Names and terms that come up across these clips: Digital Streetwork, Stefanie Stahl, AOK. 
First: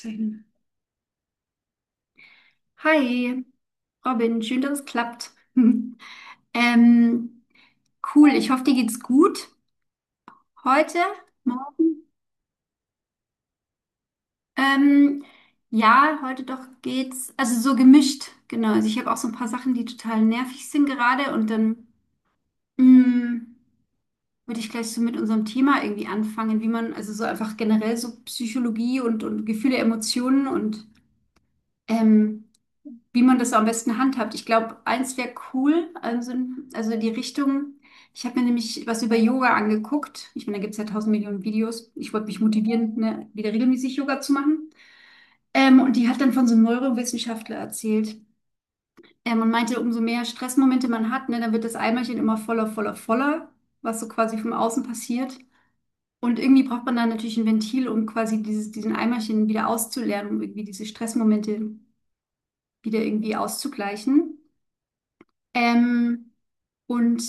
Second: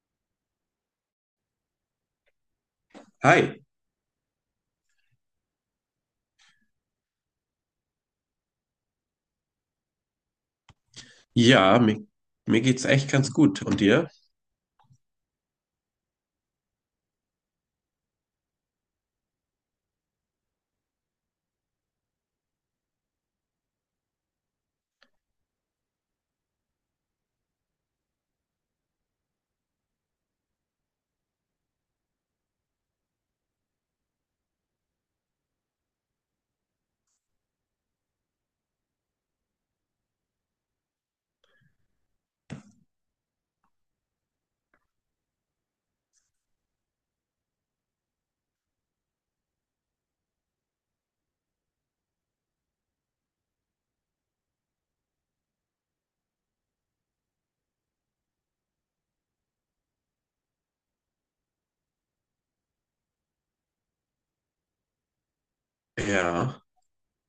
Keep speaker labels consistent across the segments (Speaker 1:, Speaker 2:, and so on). Speaker 1: Schön. Hi,
Speaker 2: Hi,
Speaker 1: Robin, schön, dass es klappt. Ähm, cool, ich hoffe, dir geht's gut heute.
Speaker 2: ja,
Speaker 1: Morgen.
Speaker 2: mir, mir geht's echt ganz gut. Und dir?
Speaker 1: Ähm, ja, heute doch geht's, also so gemischt, genau. Also ich habe auch so ein paar Sachen, die total nervig sind gerade, und dann mh, würde ich gleich so mit unserem Thema irgendwie anfangen, wie man, also so einfach generell so Psychologie und Gefühle, Emotionen und ähm, wie man das so am besten handhabt. Ich glaube, eins wäre cool, also die Richtung. Ich habe mir nämlich was über Yoga angeguckt. Ich meine, da gibt es ja tausend Millionen Videos. Ich wollte mich motivieren, ne, wieder regelmäßig Yoga zu machen. Und die hat dann von so einem Neurowissenschaftler erzählt. Und meinte, umso mehr Stressmomente man hat, ne, dann wird das Eimerchen immer voller, voller, voller, was so quasi vom Außen passiert. Und irgendwie braucht man dann natürlich ein Ventil, um quasi dieses, diesen Eimerchen wieder auszuleeren, um irgendwie diese Stressmomente wieder irgendwie auszugleichen. Ähm,
Speaker 2: Ja,
Speaker 1: und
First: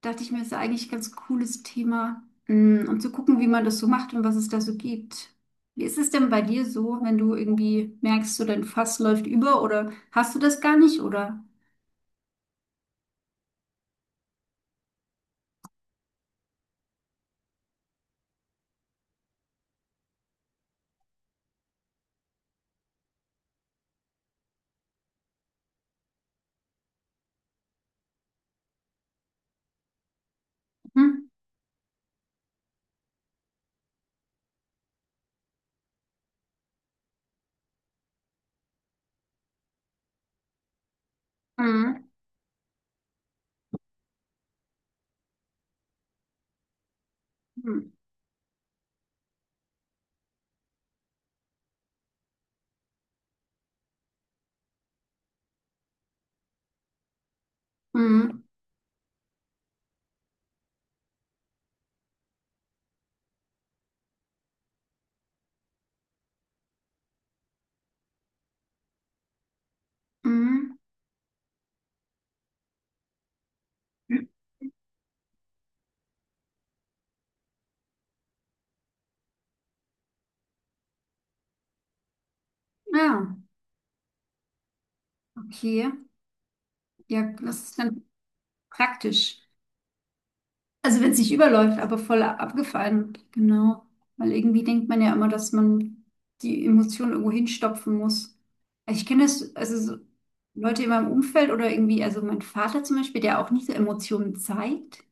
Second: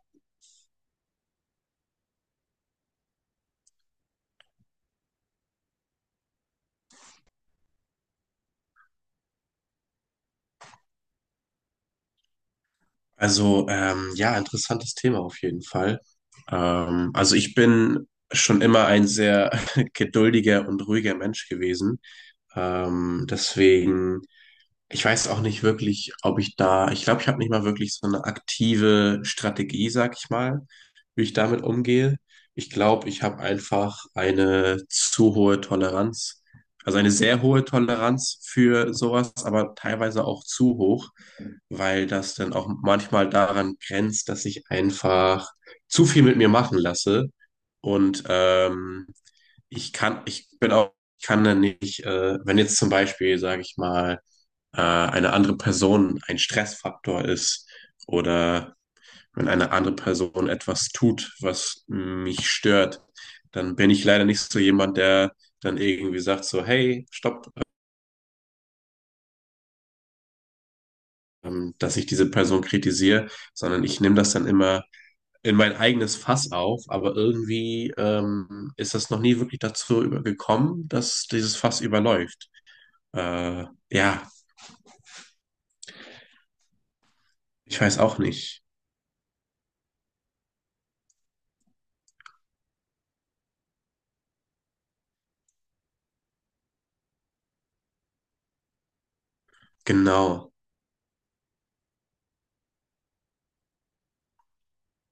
Speaker 1: dachte ich mir, ist ja eigentlich ein ganz cooles Thema, um zu gucken, wie man das so macht und was es da so gibt. Wie ist es denn bei dir so, wenn du irgendwie merkst, so dein Fass läuft über, oder hast du das gar nicht oder?
Speaker 2: ja, interessantes Thema auf jeden Fall. Also ich bin schon immer ein sehr geduldiger und ruhiger Mensch gewesen. Deswegen. Ich weiß auch nicht wirklich, ob ich glaube, ich habe nicht mal wirklich so eine aktive Strategie, sag ich mal, wie
Speaker 1: Hm?
Speaker 2: ich damit umgehe. Ich glaube, ich habe einfach eine zu hohe Toleranz, also eine sehr hohe Toleranz für sowas, aber teilweise auch zu hoch,
Speaker 1: Mhm.
Speaker 2: weil das dann auch manchmal daran grenzt, dass ich einfach zu viel mit mir machen lasse
Speaker 1: Mhm.
Speaker 2: und ich kann, ich bin auch, ich kann dann nicht, wenn jetzt zum Beispiel, sage ich mal, eine andere Person ein Stressfaktor ist
Speaker 1: Mhm.
Speaker 2: oder wenn eine andere Person etwas tut, was mich stört, dann bin ich leider nicht so jemand, der dann irgendwie sagt so, hey, stopp,
Speaker 1: Mhm.
Speaker 2: dass ich diese Person kritisiere, sondern ich nehme das dann immer in mein eigenes Fass auf, aber irgendwie ist das noch nie wirklich gekommen, dass dieses Fass überläuft.
Speaker 1: Ja,
Speaker 2: Ja,
Speaker 1: okay. Ja, das ist
Speaker 2: ich weiß
Speaker 1: dann
Speaker 2: auch nicht.
Speaker 1: praktisch. Also wenn es nicht überläuft, aber voll abgefallen, genau. Weil irgendwie denkt man ja immer, dass man die Emotionen irgendwo hinstopfen muss. Also ich kenne das, also so
Speaker 2: Genau.
Speaker 1: Leute in meinem Umfeld oder irgendwie, also mein Vater zum Beispiel, der auch nicht so Emotionen zeigt.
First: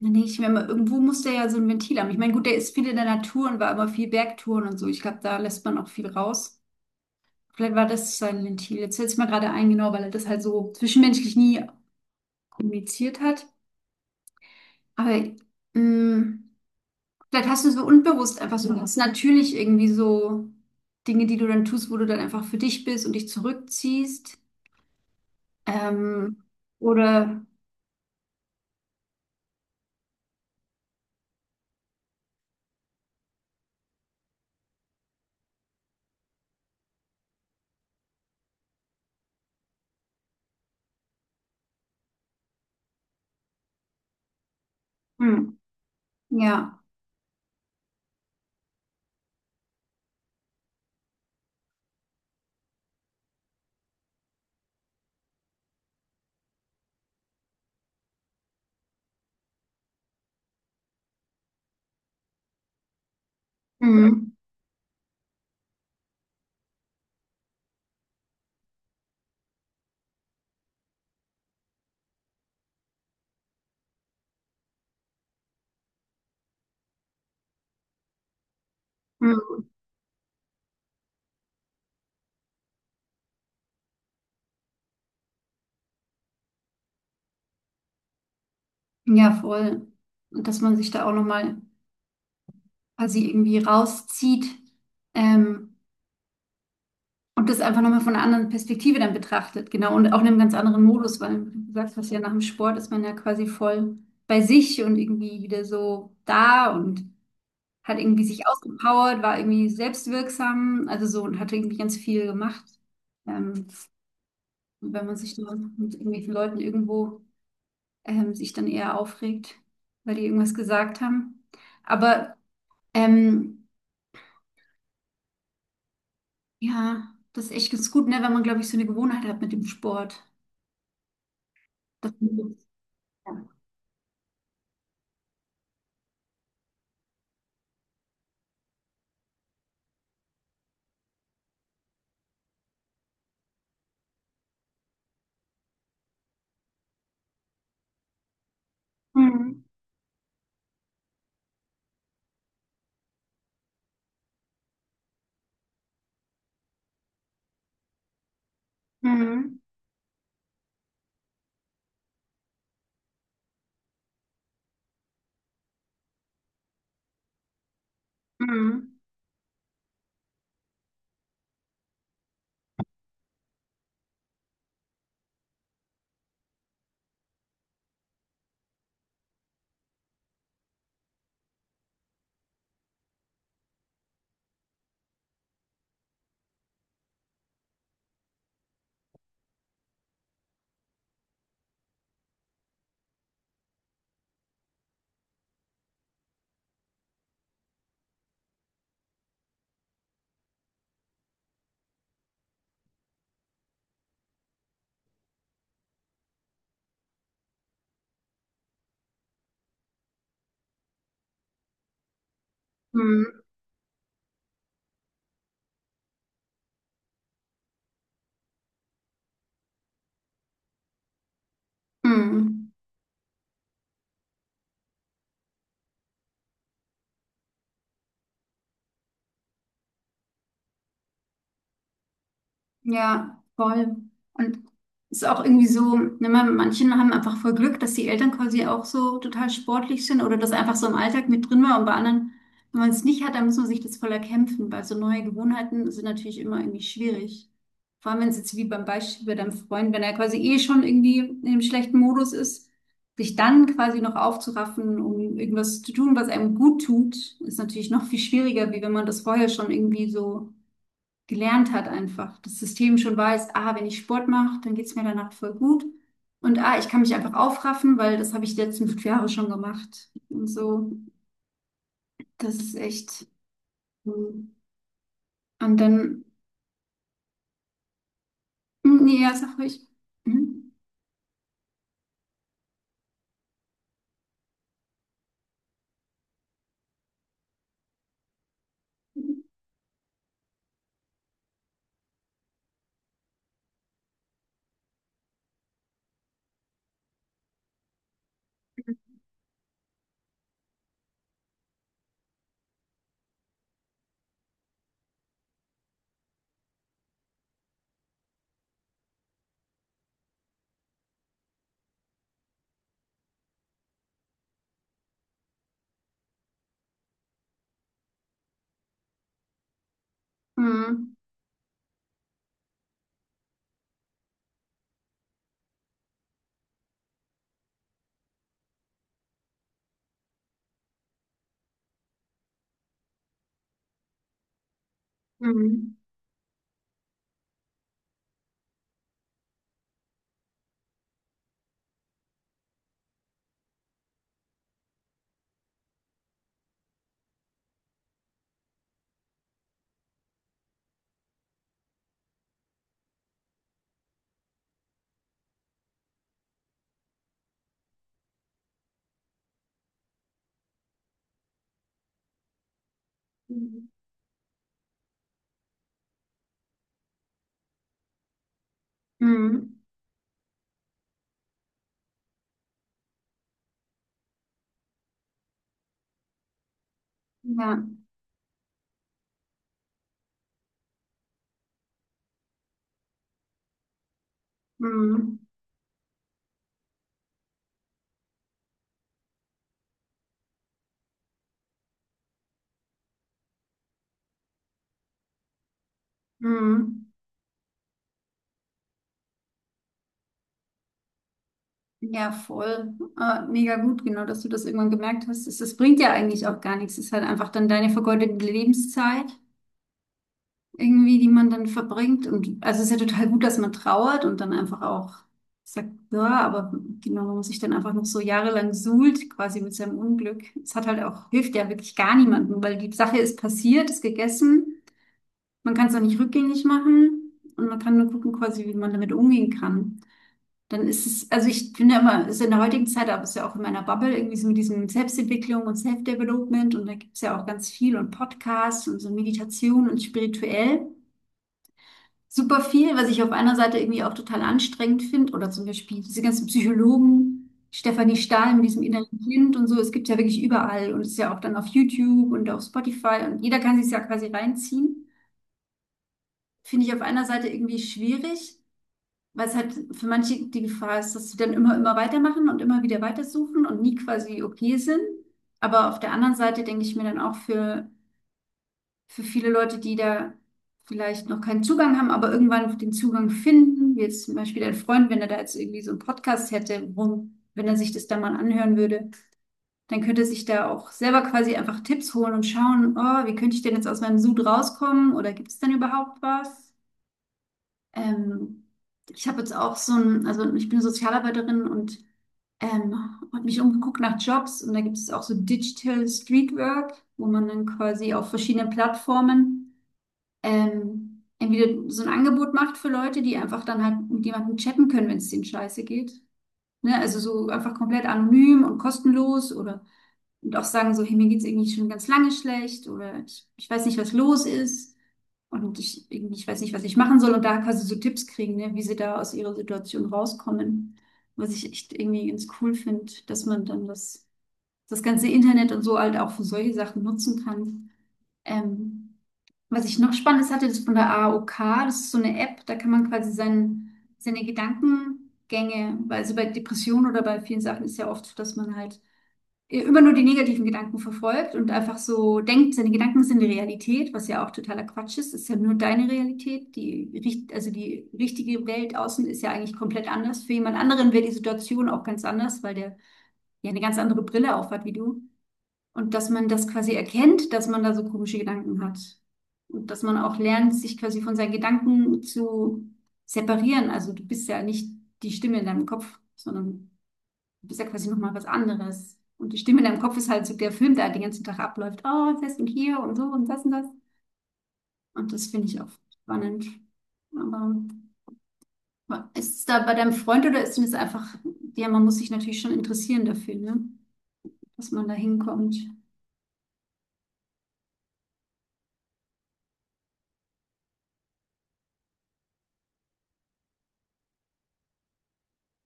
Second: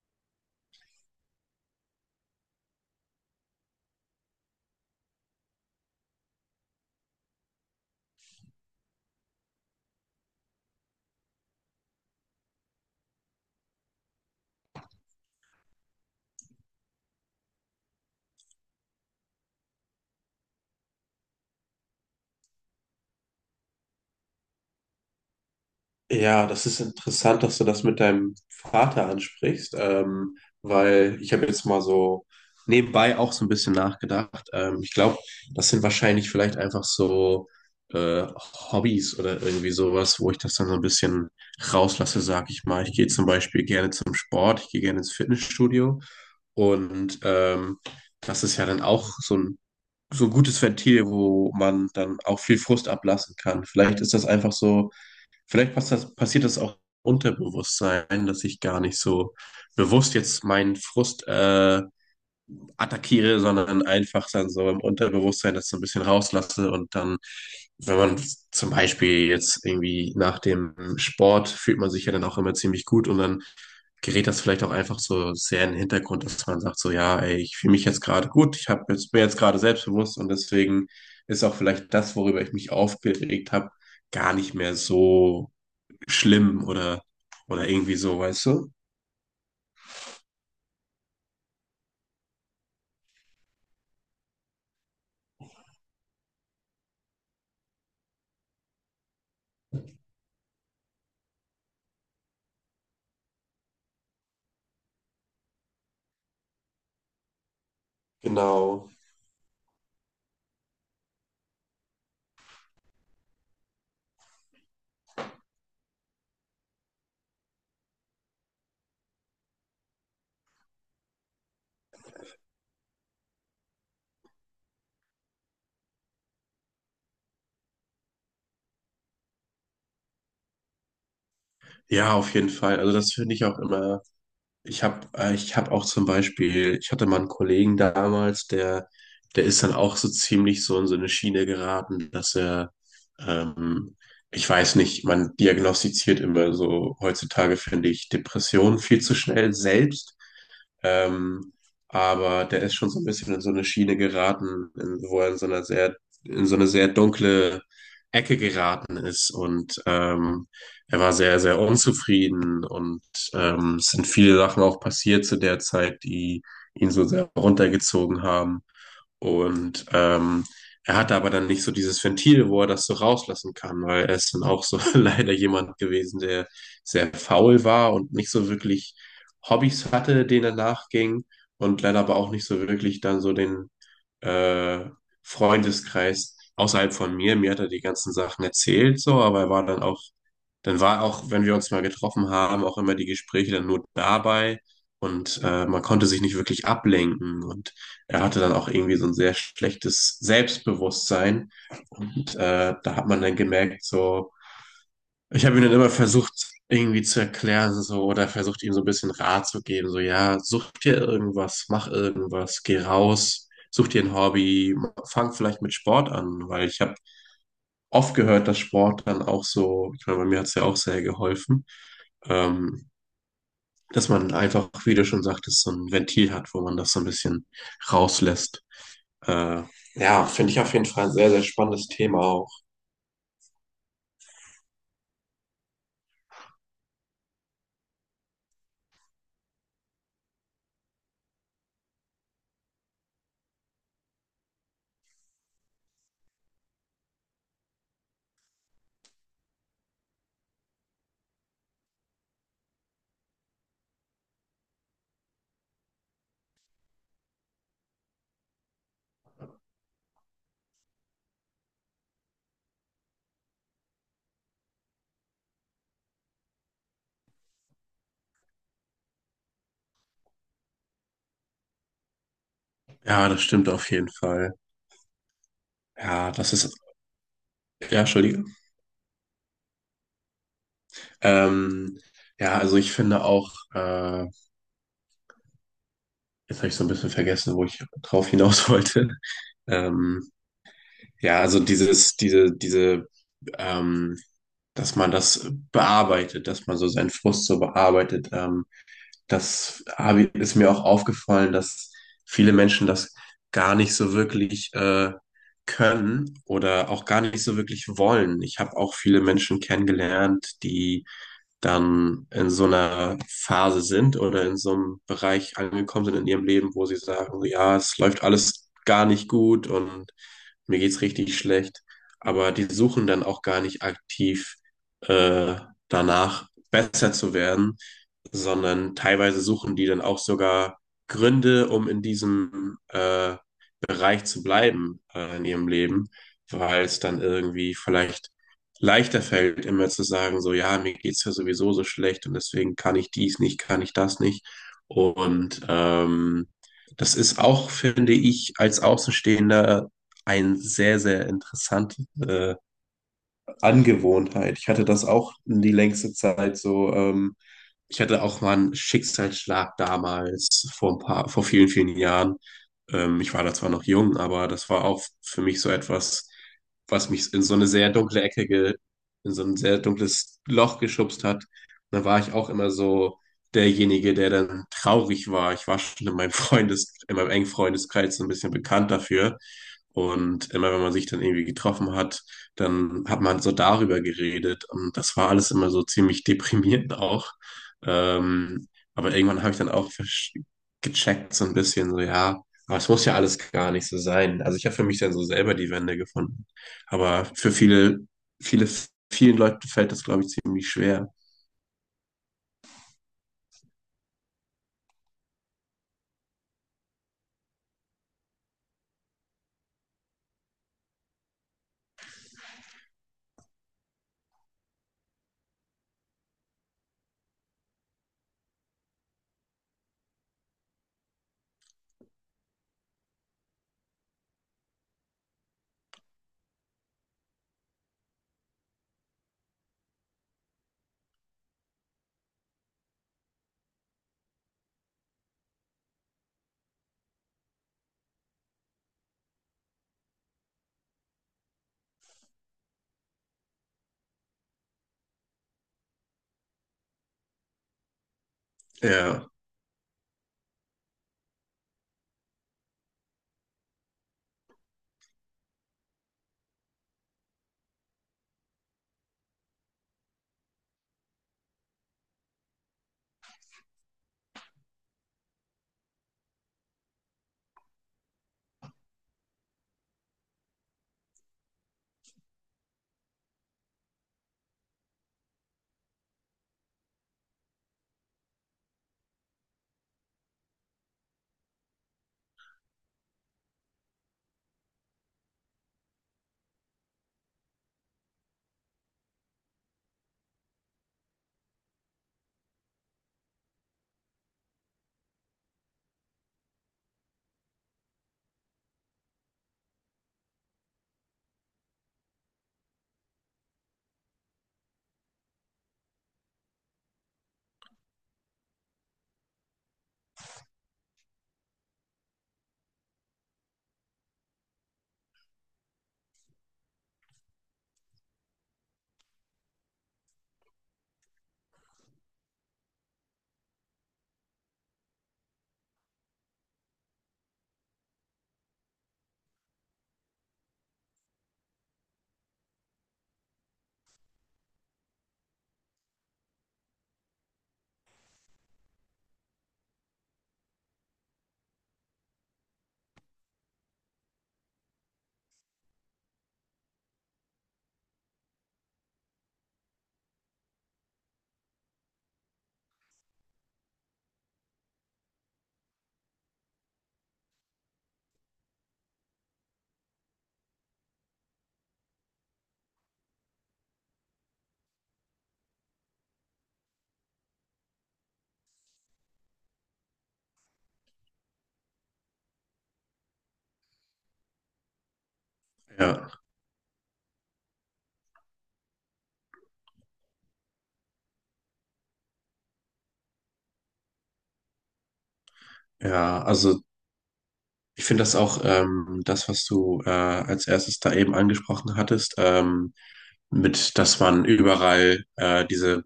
Speaker 1: Dann denke ich mir immer, irgendwo muss der ja so ein Ventil haben. Ich meine, gut, der ist viel in der Natur und war immer viel Bergtouren und so. Ich glaube, da lässt man auch viel raus. Vielleicht war das sein Ventil. Jetzt fällt es mir gerade ein, genau, weil er das halt so zwischenmenschlich nie kommuniziert hat. Aber mh, Vielleicht hast du so unbewusst einfach so ganz natürlich irgendwie so Dinge, die du dann tust, wo du dann einfach für dich bist und dich zurückziehst. Ähm,
Speaker 2: Ja, das ist interessant,
Speaker 1: oder,
Speaker 2: dass du das mit deinem Vater ansprichst, weil ich habe jetzt mal so nebenbei auch so ein bisschen nachgedacht. Ich glaube, das sind wahrscheinlich vielleicht einfach so äh, Hobbys oder irgendwie sowas, wo ich das dann so ein bisschen rauslasse, sag ich mal. Ich gehe zum Beispiel gerne zum Sport, ich gehe gerne ins
Speaker 1: hm,
Speaker 2: Fitnessstudio
Speaker 1: ja,
Speaker 2: und das ist ja dann auch so ein gutes Ventil, wo man dann auch viel Frust ablassen kann. Vielleicht ist das einfach so. Vielleicht passiert das auch Unterbewusstsein, dass ich gar nicht so bewusst jetzt meinen Frust attackiere, sondern einfach
Speaker 1: hm,
Speaker 2: dann so im Unterbewusstsein das so ein bisschen rauslasse und dann, wenn man zum Beispiel jetzt irgendwie nach dem Sport fühlt man sich ja dann auch immer ziemlich gut und dann gerät das vielleicht auch einfach so sehr in den Hintergrund, dass man sagt so, ja, ey, ich fühle mich jetzt gerade gut, bin jetzt gerade
Speaker 1: hm,
Speaker 2: selbstbewusst und deswegen ist auch vielleicht das, worüber ich mich aufgeregt habe, gar nicht mehr so schlimm oder irgendwie so, weißt du?
Speaker 1: ja, voll. Und dass man sich da auch nochmal quasi irgendwie rauszieht, ähm, und das einfach nochmal von einer anderen Perspektive dann betrachtet. Genau. Und auch in einem ganz anderen Modus, weil wie du sagst, was ja nach dem Sport ist man ja quasi voll bei sich und irgendwie wieder so da und hat irgendwie sich
Speaker 2: Genau.
Speaker 1: ausgepowert, war irgendwie selbstwirksam, also so, und hat irgendwie ganz viel gemacht. Ähm, und wenn man sich dann mit irgendwelchen Leuten irgendwo sich dann eher aufregt, weil die irgendwas gesagt haben. Aber ähm, ja, das ist echt ganz gut, ne, wenn man, glaube ich, so eine Gewohnheit hat mit dem Sport. Das,
Speaker 2: Ja, auf jeden Fall. Also das finde
Speaker 1: ja.
Speaker 2: ich auch immer. Ich habe auch zum Beispiel, ich hatte mal einen Kollegen damals, der ist dann auch so ziemlich so in so eine Schiene geraten, ähm, ich weiß nicht, man diagnostiziert immer so heutzutage, finde ich, Depressionen viel zu schnell
Speaker 1: Mhm.
Speaker 2: selbst. Ähm, aber der ist schon so ein bisschen in so eine Schiene geraten, wo er in so einer sehr, in so eine sehr dunkle Ecke geraten ist
Speaker 1: Mhm.
Speaker 2: und er war sehr, sehr unzufrieden und es sind viele Sachen auch passiert zu der Zeit, die ihn so sehr runtergezogen haben.
Speaker 1: Mhm.
Speaker 2: Und er hatte aber dann nicht so dieses Ventil, wo er das so rauslassen kann, weil er ist dann auch so leider jemand gewesen, der sehr faul war und nicht so wirklich Hobbys hatte, denen er nachging und leider aber auch nicht so wirklich dann so den äh, Freundeskreis außerhalb von mir. Mir hat er die ganzen Sachen erzählt, so, aber er war dann auch, dann war auch, wenn wir uns mal getroffen haben, auch immer die Gespräche dann nur dabei und man konnte sich nicht wirklich ablenken und er hatte dann auch irgendwie so ein sehr schlechtes Selbstbewusstsein. Und da hat man dann gemerkt, so, ich habe ihm dann immer versucht, irgendwie zu erklären, so, oder versucht, ihm so ein bisschen Rat zu geben, so, ja, such dir irgendwas, mach irgendwas, geh
Speaker 1: Mhm.
Speaker 2: raus, such dir ein Hobby, fang vielleicht mit Sport an, weil ich habe oft gehört, dass Sport dann auch so, ich meine, bei mir hat es ja auch sehr geholfen,
Speaker 1: Mhm.
Speaker 2: ähm, dass man einfach, wie du schon sagtest, so ein Ventil hat, wo man das so ein bisschen rauslässt. Äh, ja, finde ich auf jeden Fall ein sehr, sehr spannendes Thema auch.
Speaker 1: Ja, voll. Und es ist auch irgendwie so, ne, manche haben einfach voll Glück, dass die Eltern quasi auch so total sportlich sind oder das einfach so im Alltag mit drin war. Und bei anderen, wenn man es nicht hat, dann muss man sich das voll erkämpfen, weil so neue Gewohnheiten sind natürlich immer irgendwie schwierig. Vor allem, wenn es jetzt wie beim Beispiel bei deinem Freund, wenn er quasi eh schon irgendwie in einem schlechten Modus ist, sich dann quasi noch aufzuraffen, um irgendwas zu tun, was einem gut tut, ist natürlich noch viel schwieriger, wie wenn man das vorher schon irgendwie so gelernt hat einfach. Das System schon weiß, ah, wenn ich Sport mache, dann geht's mir danach voll gut. Und ah, ich kann mich einfach aufraffen, weil das habe ich die letzten 5 Jahre schon gemacht. Und so, das ist echt.
Speaker 2: Ja, das stimmt auf jeden
Speaker 1: So.
Speaker 2: Fall.
Speaker 1: Und dann,
Speaker 2: Ja, das ist, ja, Entschuldige.
Speaker 1: hm, nee, ja, sag ruhig. Hm?
Speaker 2: Ähm, ja, also ich finde auch, jetzt habe ich so ein bisschen vergessen, wo ich drauf hinaus wollte. Ähm, ja, also dieses, ähm, dass man das bearbeitet, dass man so seinen Frust so bearbeitet. Ist mir auch aufgefallen, dass viele Menschen das gar nicht so wirklich können oder auch gar nicht so wirklich wollen. Ich habe auch viele Menschen kennengelernt, die dann in so einer Phase sind oder in so einem Bereich angekommen sind in ihrem Leben, wo sie sagen, so, ja, es läuft alles gar nicht gut und mir geht's
Speaker 1: Hm,
Speaker 2: richtig schlecht. Aber die suchen dann auch gar nicht aktiv äh, danach, besser zu werden, sondern teilweise suchen die dann auch sogar Gründe, um in diesem Bereich zu bleiben in ihrem
Speaker 1: hm,
Speaker 2: Leben, weil es dann irgendwie vielleicht leichter fällt, immer zu sagen, so, ja, mir geht's ja sowieso so schlecht und deswegen kann ich dies nicht, kann ich das nicht. Und das ist auch, finde ich, als Außenstehender ein sehr, sehr interessantes Angewohnheit. Ich hatte das auch die längste Zeit so. Ich hatte auch mal einen Schicksalsschlag damals vor ein paar, vor vielen, vielen Jahren. Ich war da zwar noch jung, aber das war auch für mich so etwas, was mich in so eine sehr dunkle in so ein
Speaker 1: hm,
Speaker 2: sehr dunkles Loch geschubst hat. Und da war ich auch immer so derjenige, der dann traurig war. Ich war schon in meinem Freundes, in meinem engen
Speaker 1: ja,
Speaker 2: Freundeskreis so ein bisschen bekannt dafür und immer wenn man sich dann irgendwie getroffen hat, dann hat man so darüber geredet. Und das war
Speaker 1: hm,
Speaker 2: alles immer so ziemlich deprimierend auch. Ähm, aber irgendwann habe ich dann auch gecheckt, so ein bisschen, so ja, aber es muss ja alles gar nicht so sein. Also ich habe für mich dann so selber die Wende gefunden.
Speaker 1: hm.
Speaker 2: Aber für viele, viele, vielen Leuten fällt das, glaube ich, ziemlich schwer.
Speaker 1: Ja, voll. Mega gut, genau, dass du das irgendwann gemerkt hast. Das bringt ja eigentlich auch gar nichts. Es ist halt einfach dann deine vergeudete Lebenszeit irgendwie, die man dann verbringt. Und also es ist ja total gut, dass man trauert und dann einfach auch sagt, ja, aber genau, man muss sich dann einfach noch so jahrelang suhlt, quasi mit seinem Unglück. Es hat halt auch, hilft ja wirklich gar niemandem, weil die Sache ist passiert, ist gegessen, man kann es auch nicht rückgängig machen, und man kann nur gucken, quasi, wie man damit umgehen kann. Dann ist es, also ich finde immer, es ist in der heutigen Zeit, aber es ist ja auch in meiner Bubble, irgendwie so mit diesem Selbstentwicklung und Self-Development, und da gibt es ja auch ganz viel, und Podcasts und so Meditation und spirituell super viel, was ich auf einer Seite irgendwie auch total anstrengend finde. Oder zum Beispiel diese ganzen Psychologen, Stefanie Stahl mit diesem inneren
Speaker 2: Ja,
Speaker 1: Kind und so. Es gibt ja wirklich überall, und es ist ja auch dann auf YouTube und auf Spotify, und jeder kann sich ja quasi reinziehen. Finde ich auf einer Seite irgendwie schwierig, weil es halt für manche die Gefahr ist, dass sie dann immer, immer weitermachen und immer wieder weitersuchen und nie quasi okay sind. Aber auf der anderen Seite denke ich mir dann auch für viele Leute, die da vielleicht noch keinen Zugang haben, aber irgendwann den Zugang finden, wie jetzt zum Beispiel dein Freund, wenn er da jetzt irgendwie so einen Podcast hätte, worum, wenn er sich das da mal anhören würde, dann könnte er sich da auch selber quasi einfach Tipps holen und schauen, oh, wie könnte ich denn jetzt aus meinem Sud rauskommen, oder gibt es denn überhaupt was? Ähm, ich habe jetzt auch so ein, also ich bin Sozialarbeiterin und ähm, habe mich umgeguckt nach Jobs, und da gibt es auch so Digital Streetwork, wo man dann quasi auf verschiedenen Plattformen entweder so ein Angebot macht für Leute, die einfach dann halt mit jemandem chatten können, wenn es denen scheiße geht. Ne? Also so einfach komplett anonym und kostenlos, oder und auch sagen so, hey, mir geht's irgendwie schon ganz lange schlecht, oder ich, weiß nicht, was los ist und ich, irgendwie, ich weiß nicht, was ich machen soll, und da quasi so Tipps kriegen, ne, wie sie da aus ihrer Situation rauskommen. Was ich echt irgendwie ganz cool finde, dass man dann das, ganze Internet und so halt auch für solche Sachen nutzen kann. Ähm, was ich noch Spannendes hatte, das ist von der AOK, das ist so eine App, da kann man quasi seine Gedankengänge, weil also bei Depressionen oder bei vielen Sachen ist ja oft so, dass man halt immer nur die negativen Gedanken verfolgt und einfach so denkt, seine Gedanken sind die Realität, was ja auch totaler Quatsch ist, ist ja nur deine Realität, also die richtige Welt außen ist ja eigentlich komplett anders. Für jemand anderen wäre die Situation auch ganz anders, weil der ja eine ganz andere Brille auf hat wie du. Und dass man das quasi erkennt, dass man da so komische Gedanken hat. Und dass man auch lernt, sich quasi von seinen Gedanken zu separieren. Also du bist ja nicht die Stimme in deinem Kopf, sondern du bist ja quasi nochmal was anderes. Und die Stimme in deinem Kopf ist halt so der Film, der halt den ganzen Tag abläuft. Oh, das und hier und so, und das und das. Und das finde ich auch
Speaker 2: ja,
Speaker 1: spannend. Aber ist es da bei deinem Freund, oder ist es einfach, ja, man muss sich natürlich schon interessieren dafür, ne? Dass man da hinkommt.
Speaker 2: ja. Also ich finde das auch das, was du als erstes da eben angesprochen hattest, mit, dass man überall diese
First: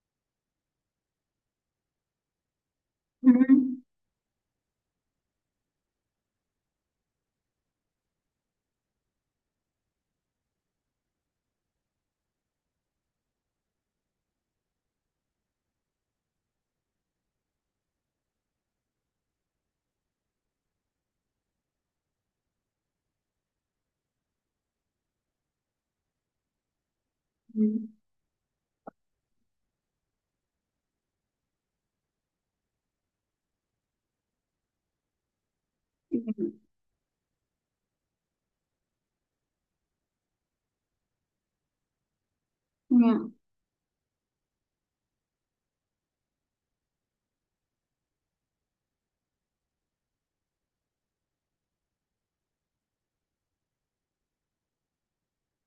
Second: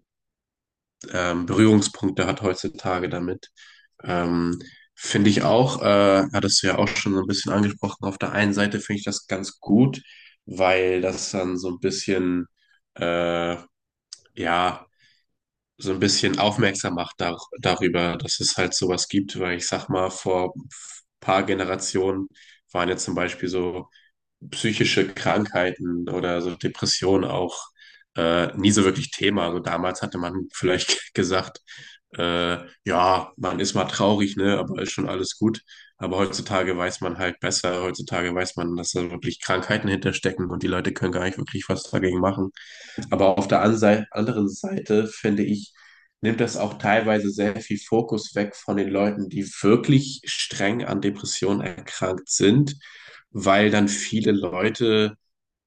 Speaker 2: ähm, Berührungspunkte hat heutzutage damit.
Speaker 1: Mhm.
Speaker 2: Ähm, Finde ich auch, hattest du ja auch schon so ein bisschen angesprochen, auf der einen Seite finde ich das ganz gut, weil das dann so ein bisschen, äh, ja, so ein bisschen aufmerksam macht dar darüber, dass es halt sowas gibt, weil ich sag mal, vor ein paar Generationen waren ja zum Beispiel so psychische Krankheiten oder so Depressionen auch
Speaker 1: Mhm.
Speaker 2: äh, nie so wirklich Thema. Also damals hatte man vielleicht gesagt, äh, ja, man ist mal traurig, ne, aber ist schon alles gut. Aber heutzutage weiß man halt besser. Heutzutage weiß man, dass da wirklich Krankheiten hinterstecken und die Leute können gar nicht wirklich was dagegen machen.
Speaker 1: Ja.
Speaker 2: Aber auf der anderen Seite, finde ich, nimmt das auch teilweise sehr viel Fokus weg von den Leuten, die wirklich streng an Depressionen erkrankt sind, weil dann viele Leute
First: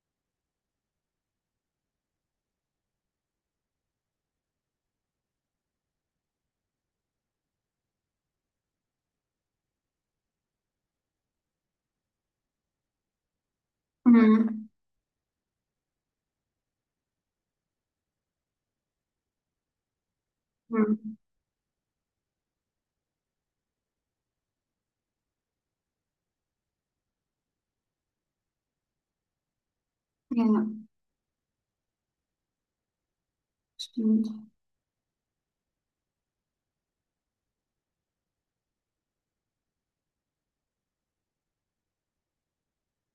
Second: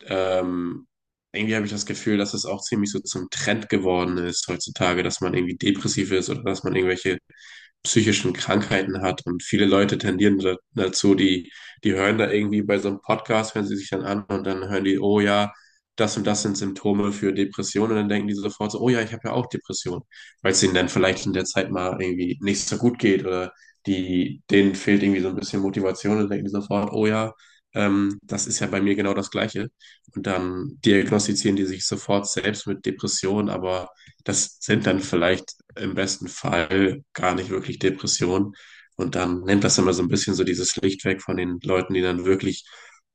Speaker 2: ähm, irgendwie habe ich das Gefühl, dass es auch ziemlich so zum Trend geworden ist heutzutage, dass man irgendwie depressiv ist oder dass man irgendwelche psychischen Krankheiten hat. Und viele Leute tendieren da, dazu, die hören da irgendwie bei so einem Podcast, hören sie sich dann an und
Speaker 1: Mhm.
Speaker 2: dann hören die, oh ja, das und das sind Symptome für Depressionen. Und dann denken die sofort so, oh ja, ich habe ja auch Depressionen, weil es ihnen dann
Speaker 1: Mhm.
Speaker 2: vielleicht in der Zeit mal irgendwie nicht so gut geht oder denen fehlt irgendwie so ein bisschen Motivation und denken die sofort, oh ja, das ist ja bei mir genau das Gleiche. Und
Speaker 1: Ja,
Speaker 2: dann diagnostizieren die sich sofort selbst mit Depressionen, aber
Speaker 1: stimmt.
Speaker 2: das sind dann vielleicht im besten Fall gar nicht wirklich Depressionen. Und dann nimmt das immer so ein bisschen so dieses Licht weg von den Leuten, die dann wirklich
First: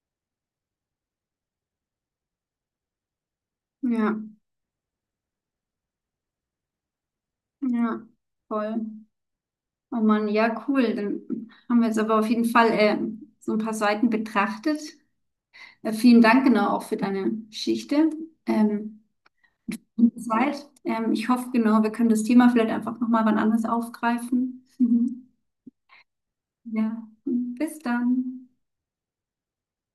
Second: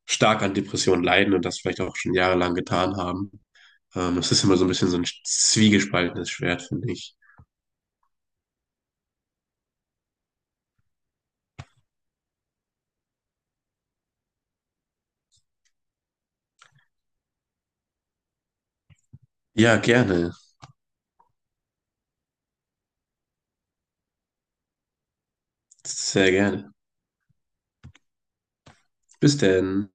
Speaker 2: stark an Depressionen leiden und das vielleicht auch schon jahrelang getan haben.
Speaker 1: Ja,
Speaker 2: Das ist immer so ein bisschen so ein zwiegespaltenes Schwert, finde ich.
Speaker 1: ja, voll. Oh Mann, ja, cool. Dann haben wir jetzt aber auf jeden Fall so ein paar Seiten betrachtet. Vielen Dank, genau, auch für deine Geschichte. Ähm,
Speaker 2: Ja,
Speaker 1: und die
Speaker 2: gerne.
Speaker 1: Zeit. Ich hoffe, genau, wir können das Thema vielleicht einfach nochmal wann anders aufgreifen. Mhm.
Speaker 2: Sehr gerne.
Speaker 1: Ja, bis dann.
Speaker 2: Bis denn.